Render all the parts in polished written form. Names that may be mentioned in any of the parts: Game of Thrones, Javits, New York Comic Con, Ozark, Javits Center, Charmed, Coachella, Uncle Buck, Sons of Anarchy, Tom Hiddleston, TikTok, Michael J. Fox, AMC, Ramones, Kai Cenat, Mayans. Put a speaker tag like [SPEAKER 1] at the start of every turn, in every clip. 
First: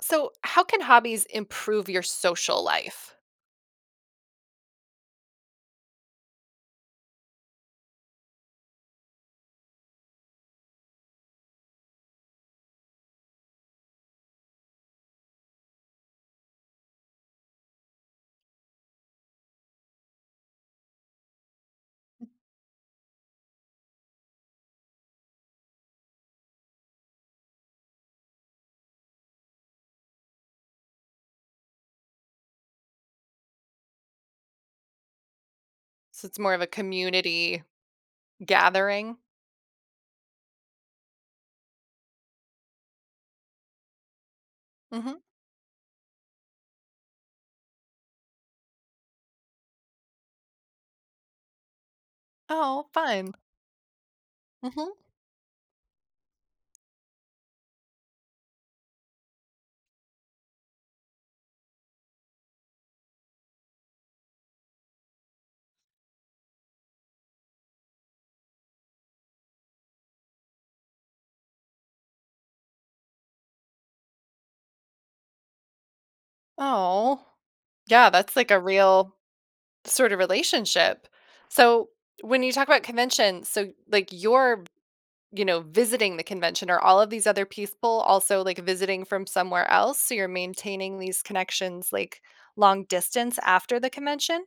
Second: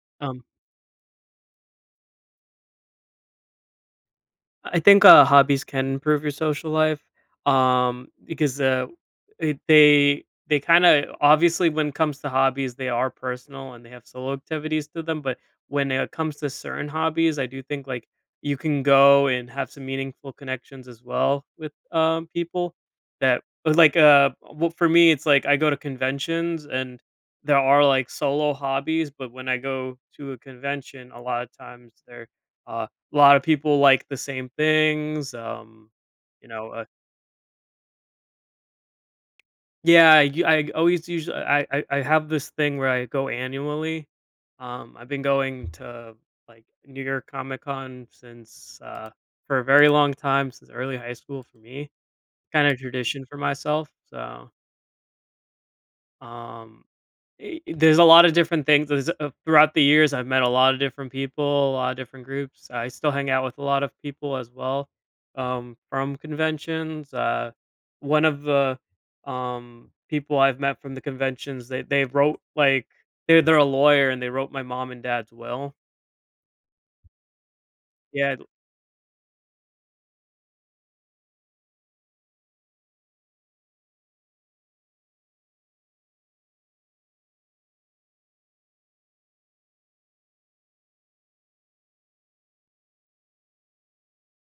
[SPEAKER 1] So,
[SPEAKER 2] Um,
[SPEAKER 1] how can hobbies improve your social life?
[SPEAKER 2] I think, hobbies can improve your social life, because, it they kinda obviously, when it comes to hobbies, they are personal and they have solo activities to them, but when it comes to certain hobbies, I do think, like, you can go and have some meaningful connections as well with, people that but, like, well, for me, it's like I go to conventions and there are, like, solo hobbies, but when I go to a convention, a lot of times they're, uh a lot of people like the same things,
[SPEAKER 1] So it's
[SPEAKER 2] you
[SPEAKER 1] more of a
[SPEAKER 2] know, uh
[SPEAKER 1] community gathering.
[SPEAKER 2] Yeah, I always usually I have this thing where I go annually. I've
[SPEAKER 1] Mhm.
[SPEAKER 2] been going to, like, New York Comic Con since, for a very long time, since early high school for me. Kinda
[SPEAKER 1] Oh,
[SPEAKER 2] tradition
[SPEAKER 1] fun.
[SPEAKER 2] for myself, so.
[SPEAKER 1] Mhm.
[SPEAKER 2] um there's a lot of different things. There's, throughout the years, I've met a lot of different people, a lot of different groups. I still hang out with a lot of people as well, from conventions. One of the people I've met from the conventions, they wrote like they're a lawyer and they wrote my mom and dad's will.
[SPEAKER 1] Oh. Yeah, that's
[SPEAKER 2] Yeah.
[SPEAKER 1] like a real sort of relationship. So, when you talk about convention, so like you're, visiting the convention, or all of these other people also like visiting from somewhere else? So you're maintaining these connections like long distance after the convention?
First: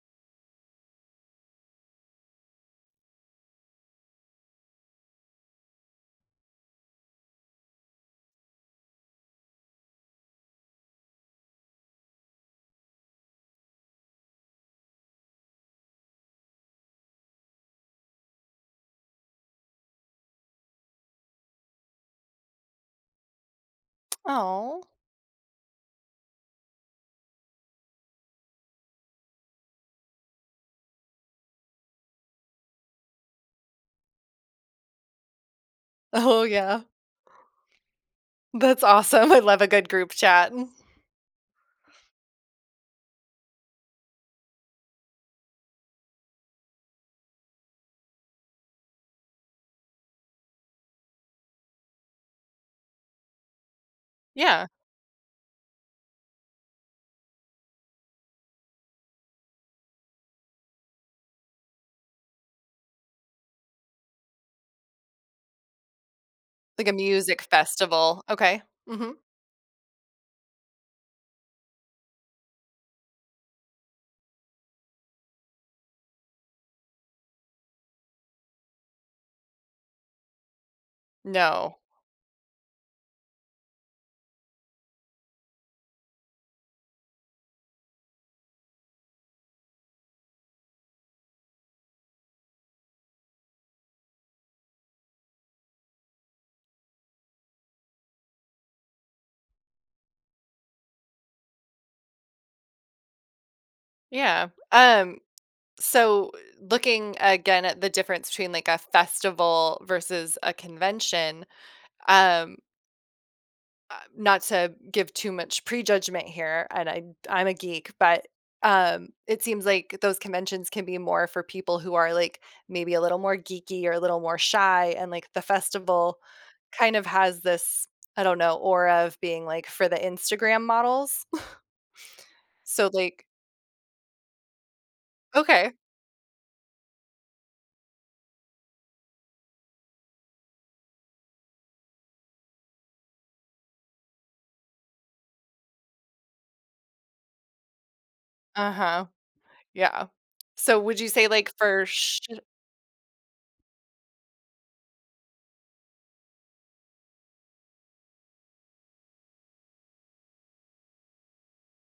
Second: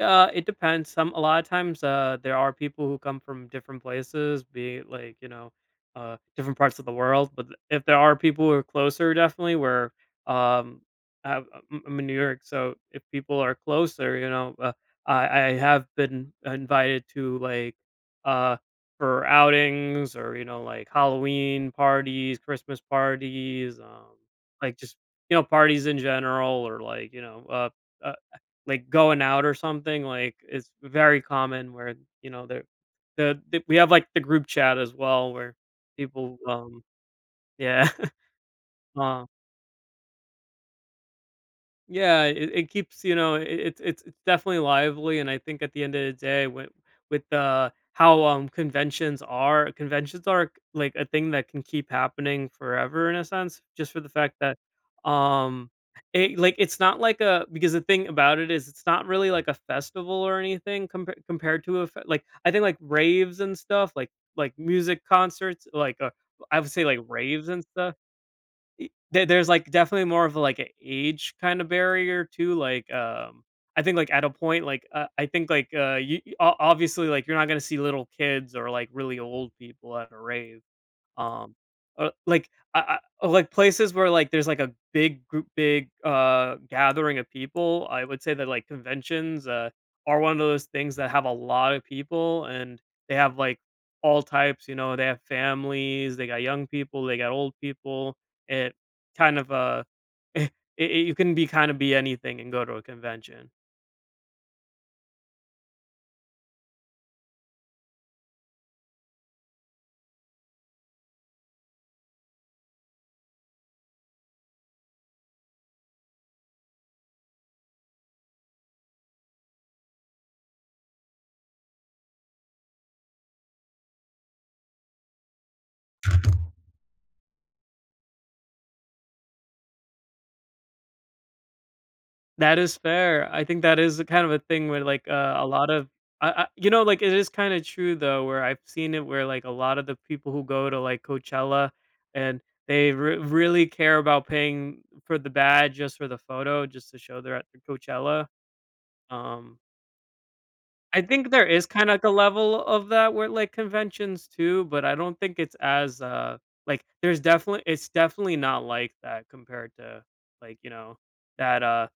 [SPEAKER 2] It depends. Some A lot of times, there are people who come from different places, be it like you know, different parts of the world. But if there are people who are closer, definitely where, um, I, I'm I'm in New York, so if people are closer, you know, I have been invited to like, uh for outings or you know like Halloween parties, Christmas parties, like
[SPEAKER 1] Oh.
[SPEAKER 2] just you know parties in general or like you know, uh like going out or something, like it's very common where, you know, the we have like the group chat as well where people,
[SPEAKER 1] Oh yeah.
[SPEAKER 2] yeah.
[SPEAKER 1] That's
[SPEAKER 2] um
[SPEAKER 1] awesome. I love a good group chat.
[SPEAKER 2] Yeah, it keeps it, it's definitely lively, and I think at the end of the day, with the how conventions are like a thing that can keep happening forever in a sense, just for the fact that,
[SPEAKER 1] Yeah,
[SPEAKER 2] um it like it's not like a because the thing about it is it's not really like a festival or anything compared to a like I think like raves and stuff like, music concerts like, I would say
[SPEAKER 1] like a
[SPEAKER 2] like
[SPEAKER 1] music
[SPEAKER 2] raves and stuff.
[SPEAKER 1] festival. Okay.
[SPEAKER 2] E
[SPEAKER 1] Mhm.
[SPEAKER 2] There's, like, definitely more of, a, like, an age kinda barrier too, like, I think, like, at a point, like, I think, like, you you- o obviously, like, you're not gonna see little kids or, like, really old people at a rave. Um,
[SPEAKER 1] No.
[SPEAKER 2] like I like places where like there's like a big group, big gathering of people. I would say that like conventions, are one of those things that have a lot of people and they have like all types. You know, they have families, they got young people, they got old people. It kind of, it, it, you can be kind of be anything and go to a convention.
[SPEAKER 1] Yeah. So looking again at the difference between like a festival versus a convention, um, not to give too much prejudgment here, and I'm a geek, but it seems like those conventions can be more for people who are like maybe a little more geeky or a little more shy, and like the festival kind of has this, I don't know, aura of being like for the Instagram models.
[SPEAKER 2] That is
[SPEAKER 1] So, like
[SPEAKER 2] fair. I think that is a kind of a thing where like, a lot
[SPEAKER 1] okay.
[SPEAKER 2] of, I you know, like, it is kinda true though, where I've seen it where, like, a lot of the people who go to, like, Coachella and they re really care about paying for the badge just for the photo, just to show they're at the Coachella.
[SPEAKER 1] Uh-huh.
[SPEAKER 2] Um,
[SPEAKER 1] Yeah. So, would
[SPEAKER 2] I
[SPEAKER 1] you say,
[SPEAKER 2] think there
[SPEAKER 1] like,
[SPEAKER 2] is
[SPEAKER 1] for
[SPEAKER 2] kinda like a
[SPEAKER 1] sh
[SPEAKER 2] level of that where like, conventions too, but I don't think it's as, like, there's definitely it's definitely not like that compared to, like, you know, that, uh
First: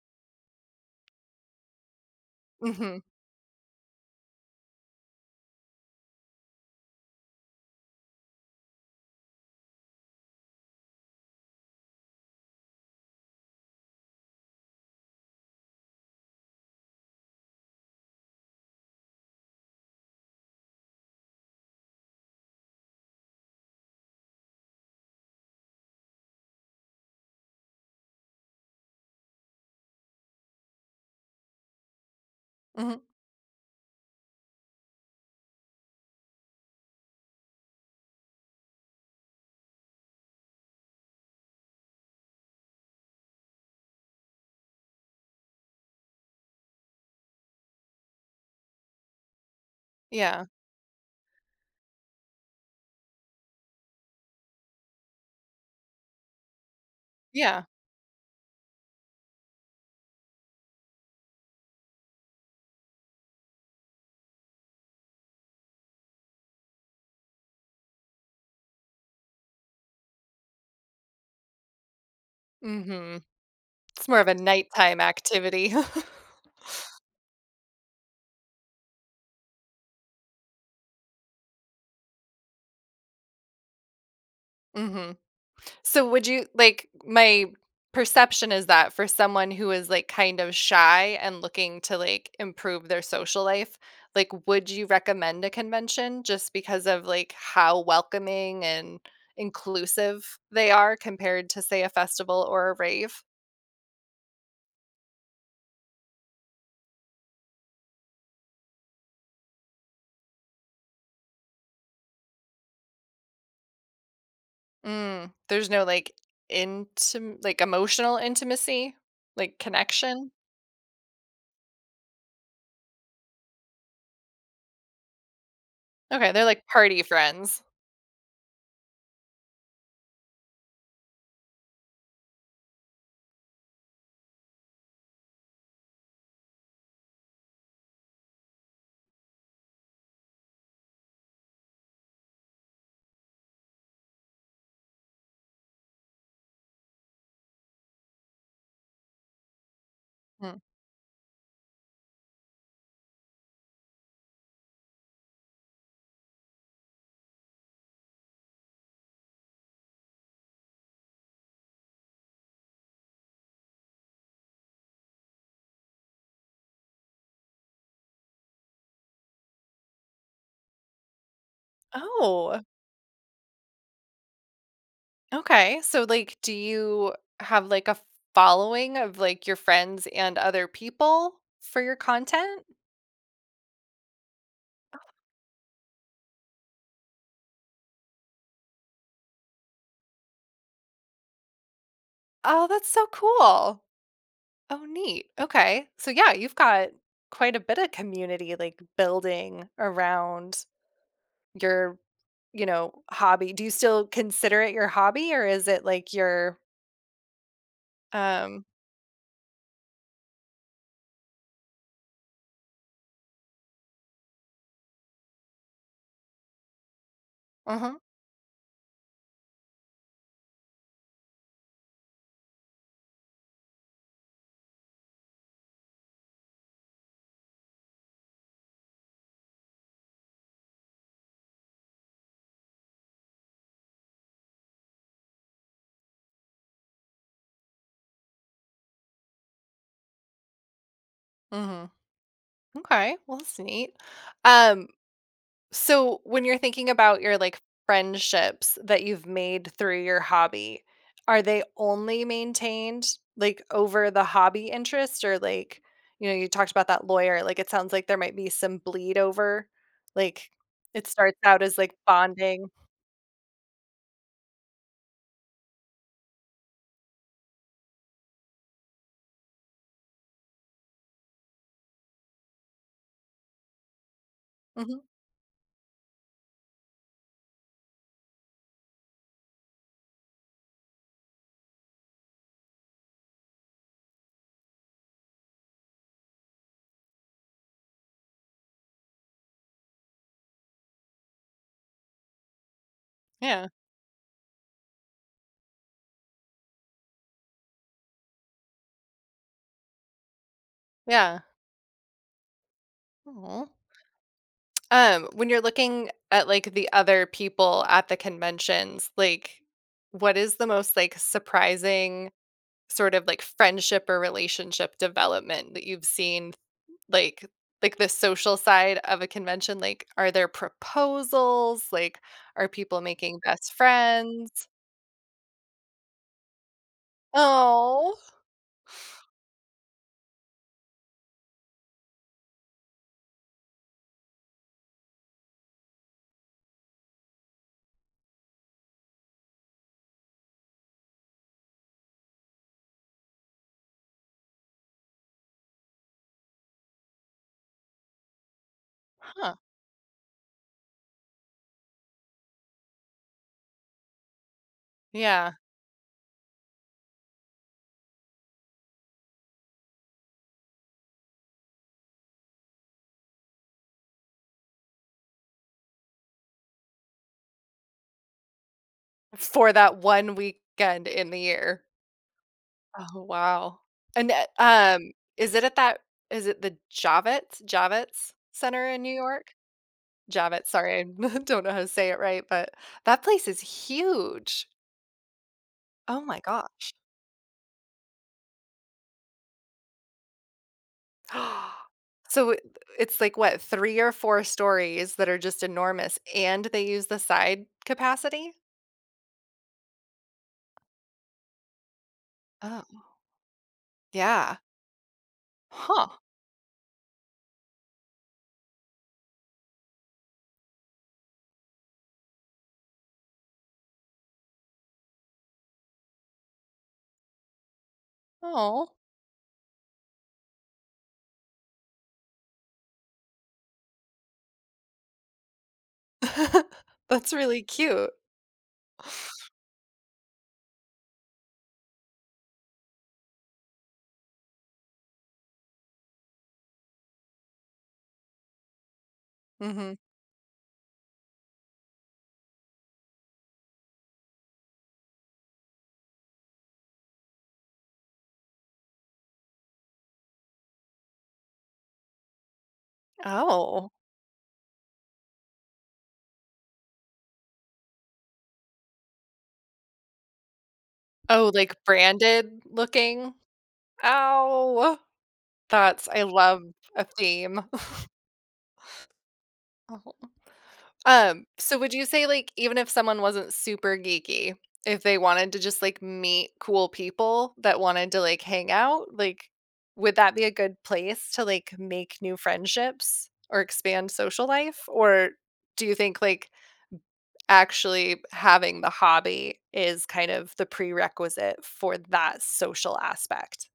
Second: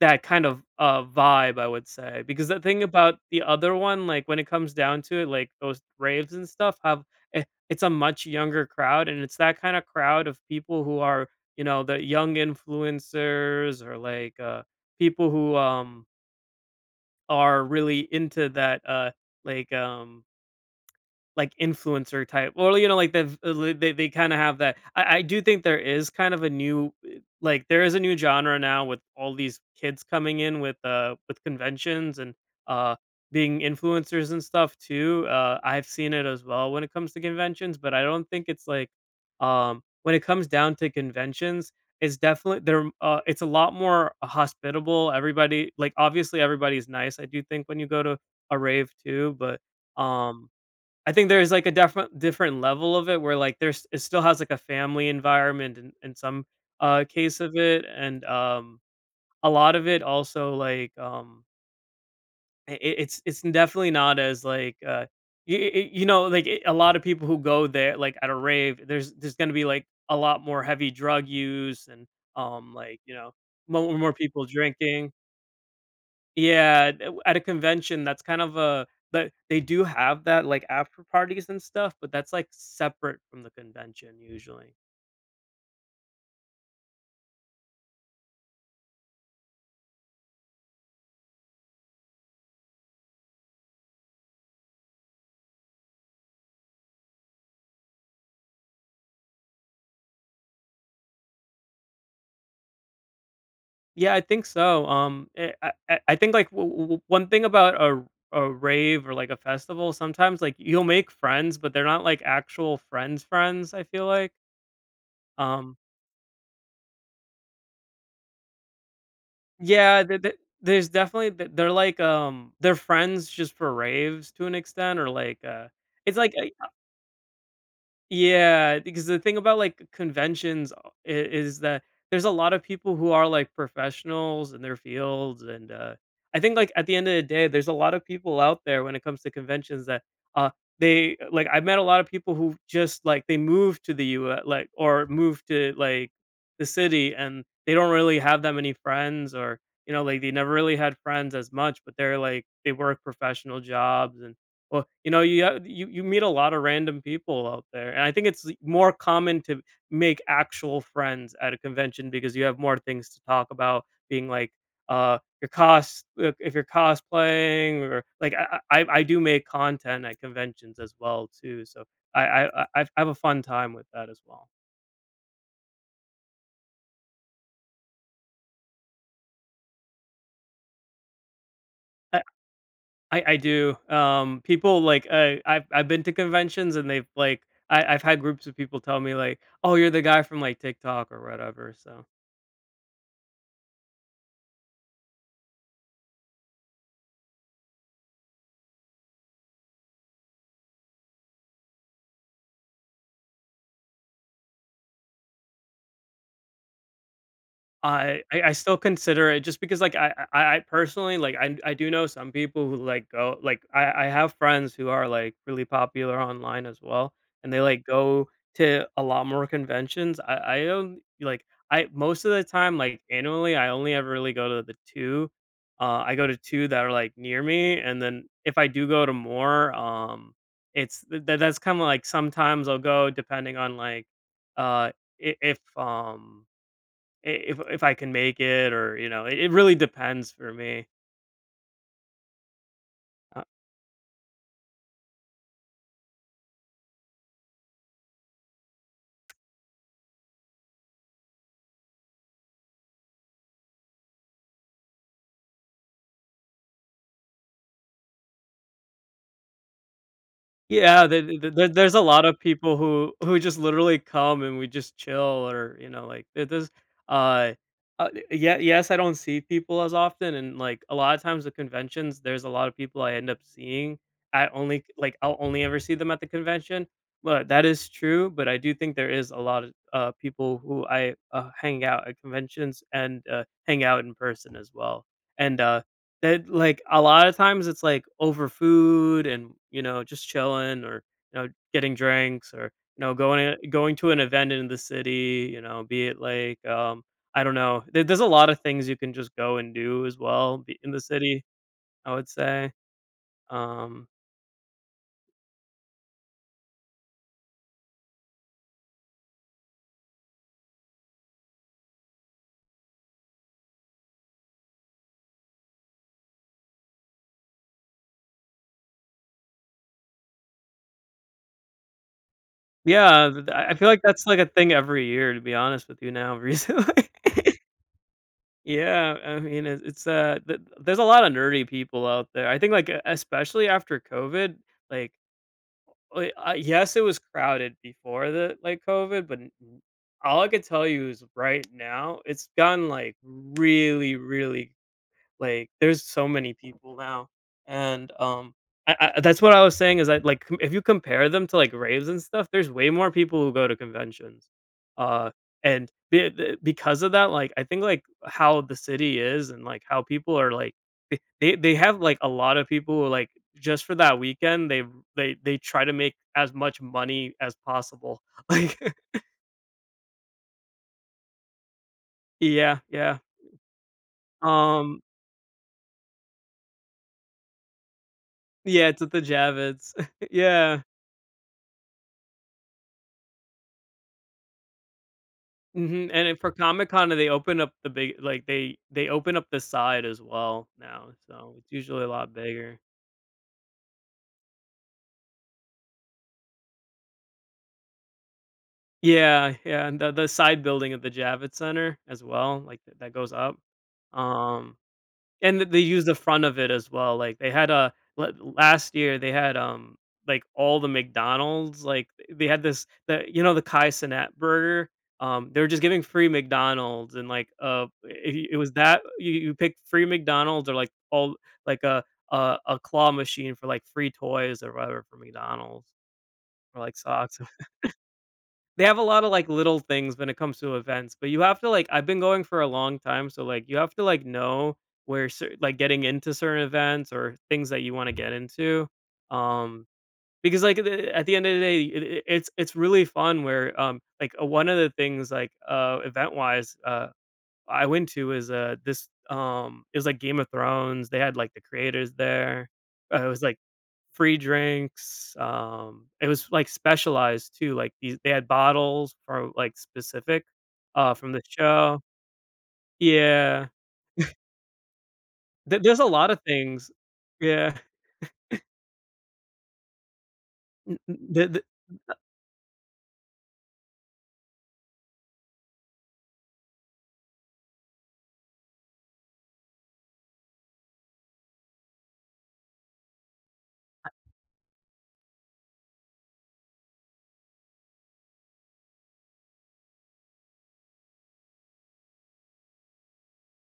[SPEAKER 2] that kind of, vibe, I would say, because the thing
[SPEAKER 1] Mhm.
[SPEAKER 2] about the other one, like, when it comes down to it, like, those raves and stuff have, I it's a much younger crowd, and it's that kinda crowd of people who are, you know, the young influencers or, like, people who, are really into that, like, um like, influencer type or, you know, like, they kinda have that, I do think there is kind of a new, like, there is a new genre now with all these kids coming in with conventions and, uh,
[SPEAKER 1] Mhm.
[SPEAKER 2] being influencers and stuff too, I've seen it as well when it comes to conventions, but I don't think it's like, when it comes down to conventions, it's definitely there, it's a lot more hospitable, everybody like, obviously, everybody's nice, I do think when you go to a rave too, but,
[SPEAKER 1] Yeah.
[SPEAKER 2] um I think there's like a different level of it where like there's it still has like a family environment in some case of
[SPEAKER 1] Yeah.
[SPEAKER 2] it, and a lot of it also like, it's definitely not as like, you, you know like it, a lot of people who go there like at a rave there's going to be like a lot more heavy drug use and, like you
[SPEAKER 1] Mhm.
[SPEAKER 2] know, more,
[SPEAKER 1] It's
[SPEAKER 2] more
[SPEAKER 1] more of a
[SPEAKER 2] people
[SPEAKER 1] nighttime
[SPEAKER 2] drinking.
[SPEAKER 1] activity.
[SPEAKER 2] Yeah, at a convention, that's kind of a but they do have that, like, after parties and stuff, but that's, like, separate from the convention usually.
[SPEAKER 1] Mhm. So, my perception is that for someone who is, like, kind of shy and looking to, like, improve their social life, like, would you recommend a convention just because of, like, how welcoming and inclusive they are compared to, say, a festival or a rave?
[SPEAKER 2] Yeah, I think so, I think, like, w w one thing about a rave or, like, a festival, sometimes, like, you'll make friends, but they're not, like, actual friends friends, I feel like,
[SPEAKER 1] Mm, there's
[SPEAKER 2] um
[SPEAKER 1] no, like, emotional intimacy? Like,
[SPEAKER 2] Yeah,
[SPEAKER 1] connection?
[SPEAKER 2] there's definitely, th they're like, they're friends just for raves to an extent or, like, it's
[SPEAKER 1] Okay,
[SPEAKER 2] like,
[SPEAKER 1] they're like party friends.
[SPEAKER 2] Yeah, because the thing about like conventions, is that there's a lot of people who are like professionals in their fields, and, I think like at the end of the day, there's a lot of people out there when it comes to conventions that, uh they like. I've met a lot of people who just like they moved to the U.S. like or moved to like the city, and they don't really have that many friends, or you know like they never
[SPEAKER 1] Mm.
[SPEAKER 2] really had friends as much, but they're like they work professional jobs and well, you know, you meet a lot of random people out there, and I think it's more common to make actual friends at a convention because you have more things to talk about, being like, your cos if you're cosplaying or like I do make content at conventions as well too, so I I
[SPEAKER 1] Oh,
[SPEAKER 2] I I've I have a fun time with that as well.
[SPEAKER 1] okay. So, like, do you have, like, a following of, like, your friends and other people for your
[SPEAKER 2] I
[SPEAKER 1] content?
[SPEAKER 2] I do, people like, I've been to conventions and they've like, I've had groups of people tell me like, "Oh, you're the guy from, like, TikTok or whatever," so
[SPEAKER 1] Oh, that's so cool. Oh, neat. Okay. So, yeah, you've got quite a bit of community, like, building around your, hobby. Do you still consider it your hobby, or is it, like, your
[SPEAKER 2] I
[SPEAKER 1] Um,
[SPEAKER 2] still consider it just because, like, I personally, like, I do know some people who, like, go like, I have friends who are, like, really popular online as well, and they,
[SPEAKER 1] Uh
[SPEAKER 2] like,
[SPEAKER 1] huh.
[SPEAKER 2] go to a lot more conventions. I don't like, I most of the time, like, annually, I only ever really go to the 2. I go to 2 that are, like, near me, and then if I do go to more, it's that that's kinda like sometimes I'll go depending on, like, uh, I if, if I can make it or, you know, it really depends for me.
[SPEAKER 1] Mhm, mhm. Okay, well,
[SPEAKER 2] Uh,
[SPEAKER 1] that's neat. Um, so when you're thinking about your, like, friendships that you've made through your hobby, are they only maintained, like, over the hobby interest or, like, you talked about that lawyer, like, it sounds like there might be some bleed over, like,
[SPEAKER 2] yeah,
[SPEAKER 1] it starts out as, like,
[SPEAKER 2] there's a lot of
[SPEAKER 1] bonding.
[SPEAKER 2] people who just literally come and we just chill or, you know, like it does. uh yeah, yes, I don't see people as often, and like a lot of times the conventions, there's a lot of people I end up seeing. I only
[SPEAKER 1] Mhm,
[SPEAKER 2] like I'll only ever see them at the convention, but that is true. But I do think there is a lot of, people who I, hang out at conventions and, hang out in person as well. And That like, a lot of times it's, like, over food and, you know, just chilling or, you know, getting drinks or, you know, going
[SPEAKER 1] yeah,
[SPEAKER 2] going to an event in the city, you know, be it like, I don't know. There's a lot of things you can just go and do as well be in the
[SPEAKER 1] yeah.
[SPEAKER 2] city, I would say.
[SPEAKER 1] Aw.
[SPEAKER 2] Um,
[SPEAKER 1] When you're looking at like the other people at the conventions, like what is the most like surprising sort of like friendship or relationship development that you've seen like like the social side of a convention? Like are there proposals? Like are people
[SPEAKER 2] yeah,
[SPEAKER 1] making
[SPEAKER 2] th I
[SPEAKER 1] best
[SPEAKER 2] feel like that's, like, a
[SPEAKER 1] friends?
[SPEAKER 2] thing every year, to be honest with you now recently.
[SPEAKER 1] Oh.
[SPEAKER 2] Yeah, I mean, it it's, th there's a lot of nerdy people out there. I think, like, especially after COVID, like Like, yes, it was crowded before the like COVID, but all I could tell you is right now it's gotten like really, really. There's so many people now, and, I that's what
[SPEAKER 1] Huh.
[SPEAKER 2] I was saying is that, like, if you compare them to, like, raves and stuff, there's way more people who go to conventions, uh,
[SPEAKER 1] Yeah.
[SPEAKER 2] and the because of that, like, I think, like, how the city is and, like, how people are, like, they have, like, a lot of people who, like, just for that weekend, they try to make as much money as possible. Like
[SPEAKER 1] For that one weekend in the year.
[SPEAKER 2] Yeah, yeah.
[SPEAKER 1] Oh, wow. And,
[SPEAKER 2] Um,
[SPEAKER 1] is it at that is it the Javits
[SPEAKER 2] yeah,
[SPEAKER 1] Center
[SPEAKER 2] it's
[SPEAKER 1] in
[SPEAKER 2] at
[SPEAKER 1] New
[SPEAKER 2] the
[SPEAKER 1] York?
[SPEAKER 2] Javits.
[SPEAKER 1] Javits,
[SPEAKER 2] Yeah.
[SPEAKER 1] sorry, I don't know how to say it right, but that place is huge.
[SPEAKER 2] Mhm,
[SPEAKER 1] Oh
[SPEAKER 2] and then
[SPEAKER 1] my
[SPEAKER 2] for Comic
[SPEAKER 1] gosh.
[SPEAKER 2] Con, they open up the big, like, they open up the side as well now, so it's usually a lot
[SPEAKER 1] So it
[SPEAKER 2] bigger.
[SPEAKER 1] it's like what, 3 or 4 stories that are just enormous and they use the side capacity?
[SPEAKER 2] Yeah, yeah, and the side building of the Javits Center as well, like,
[SPEAKER 1] Oh,
[SPEAKER 2] that goes up.
[SPEAKER 1] yeah.
[SPEAKER 2] Um And th they use the
[SPEAKER 1] Huh.
[SPEAKER 2] front of it as well, like, they had a last year, they had, like, all the McDonald's, like, they had this the you know, the Kai Cenat burger? They were just giving free McDonald's and, like, I it was
[SPEAKER 1] Oh.
[SPEAKER 2] that you pick free McDonald's or, like, a claw machine for, like, free toys or whatever for McDonald's or, like,
[SPEAKER 1] That's
[SPEAKER 2] socks.
[SPEAKER 1] really cute.
[SPEAKER 2] They have a lot of, like, little things when it comes to events, but you have to, like, I've been going for a long time, so, like, you have to, like, know where cer like, getting into certain events or things that you wanna get into, um,
[SPEAKER 1] Mhm.
[SPEAKER 2] because, like, at the end of the day, it's really fun where, like, one of the things, like, event-wise, I went to is, this, it was like Game of Thrones, they had, like, the creators there. It was, like,
[SPEAKER 1] Oh.
[SPEAKER 2] free drinks, it was, like, specialized too, like, these they had bottles for, like, specific, from the
[SPEAKER 1] Oh, like
[SPEAKER 2] show.
[SPEAKER 1] branded looking?
[SPEAKER 2] Yeah.
[SPEAKER 1] Ow.
[SPEAKER 2] There there's a
[SPEAKER 1] That's I
[SPEAKER 2] lot of
[SPEAKER 1] love
[SPEAKER 2] things.
[SPEAKER 1] a theme.
[SPEAKER 2] Yeah. N
[SPEAKER 1] Um,
[SPEAKER 2] th
[SPEAKER 1] so would you say, like, even if someone wasn't super geeky, if they wanted to just, like, meet cool people that wanted to, like, hang out, like, would that be a good place to, like, make new friendships or expand social life? Or do you think, like, actually having the hobby is kind of the prerequisite for that social aspect.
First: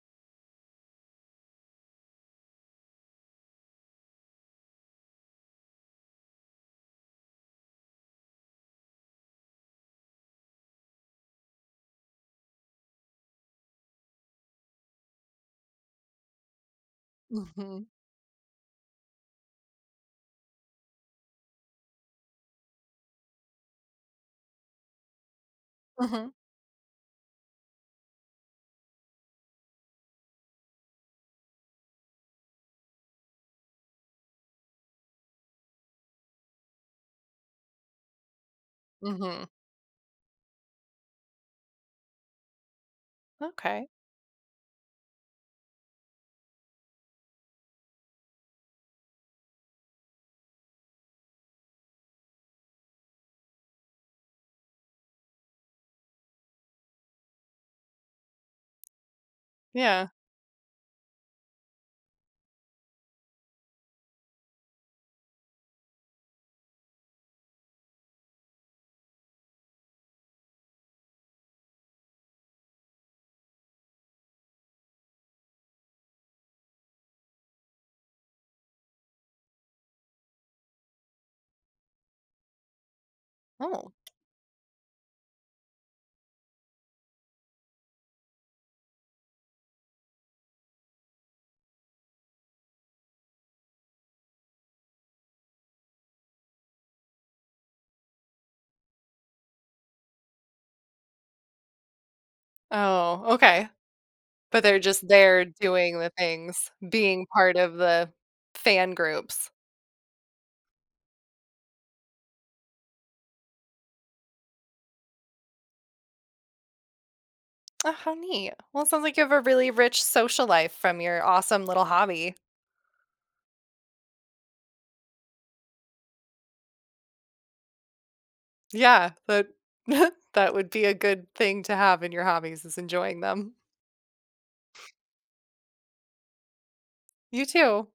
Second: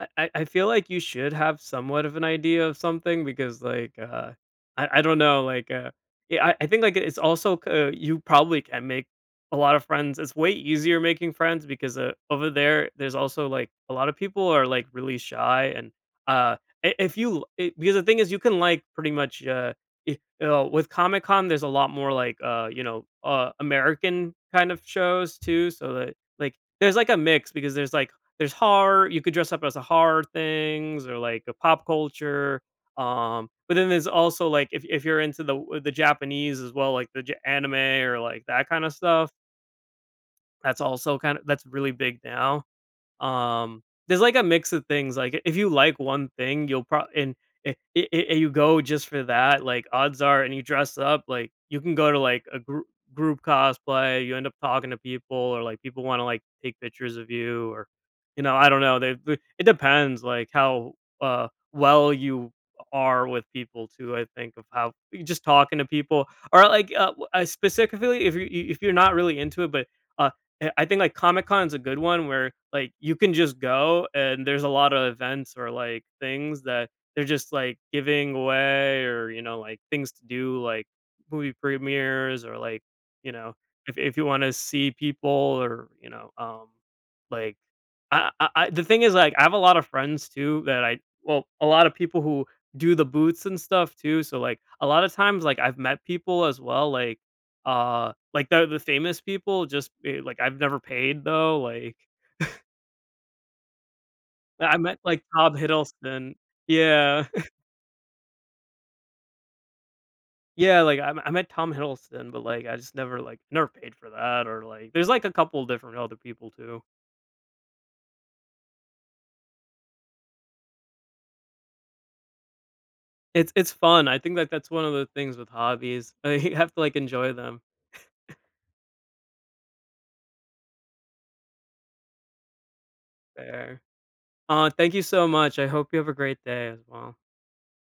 [SPEAKER 2] I feel like you should have somewhat of an idea of something because, like, I don't know, like, yeah, I think, like, it's also c you probably can make a lot of friends. It's way easier making friends because, over there, there's also, like, a lot of people are, like, really shy and, uh, I if you I
[SPEAKER 1] Mhm,
[SPEAKER 2] because the thing is you can, like, pretty much, I with Comic Con, there's a lot more, like, you know, American kind of shows too, so that,
[SPEAKER 1] mhm,
[SPEAKER 2] like, there's, like, a mix because there's, like, there's horror. You could dress up as a horror things or like a pop culture. But then there's also like if you're into the Japanese as well, like anime or like that kind of stuff.
[SPEAKER 1] mhm.
[SPEAKER 2] That's also kind of that's really big now um,
[SPEAKER 1] Okay,
[SPEAKER 2] there's like a mix of things, like, if you like one thing, you'll probably and I you go just for that, like, odds are and you dress up, like, you can go to, like, a group cosplay, you end up talking to people or, like, people wanna, like, take pictures of you or, you know, I don't know, they it
[SPEAKER 1] yeah.
[SPEAKER 2] depends, like, how, well you are with people too, I think, of how just talking to people or, like, w specifically if if you're not really into it, but, uh I think, like, Comic Con is a good one where, like, you can just go and there's a lot of events or, like, things that they're just, like, giving away or, you know, like, things to do, like, movie premieres or, like, you know,
[SPEAKER 1] Oh.
[SPEAKER 2] if you wanna see people or, you know, like, I the thing is, like, I have a lot of friends too that I well, a lot of people who do the booths and stuff too, so, like, a lot of times, like, I've met people as well, like, the famous people just, like, I've never paid, though, like,
[SPEAKER 1] Oh, okay. But
[SPEAKER 2] I
[SPEAKER 1] they're
[SPEAKER 2] met,
[SPEAKER 1] just
[SPEAKER 2] like,
[SPEAKER 1] there
[SPEAKER 2] Tom
[SPEAKER 1] doing the
[SPEAKER 2] Hiddleston.
[SPEAKER 1] things, being
[SPEAKER 2] Yeah.
[SPEAKER 1] part of the fan groups.
[SPEAKER 2] Yeah, like, I met Tom Hiddleston, but, like, I just never, like, never paid for that or, like there's, like, a couple different other people too.
[SPEAKER 1] Oh, how neat. Well, it sounds like you have a really rich social life from your awesome little hobby.
[SPEAKER 2] It's fun. I think that that's one of the things with hobbies. You have to, like, enjoy them.
[SPEAKER 1] Yeah, that that would be a good thing to have in your hobbies is enjoying them.
[SPEAKER 2] Fair. Thank you so much. I hope you have a great day as well.
[SPEAKER 1] You too.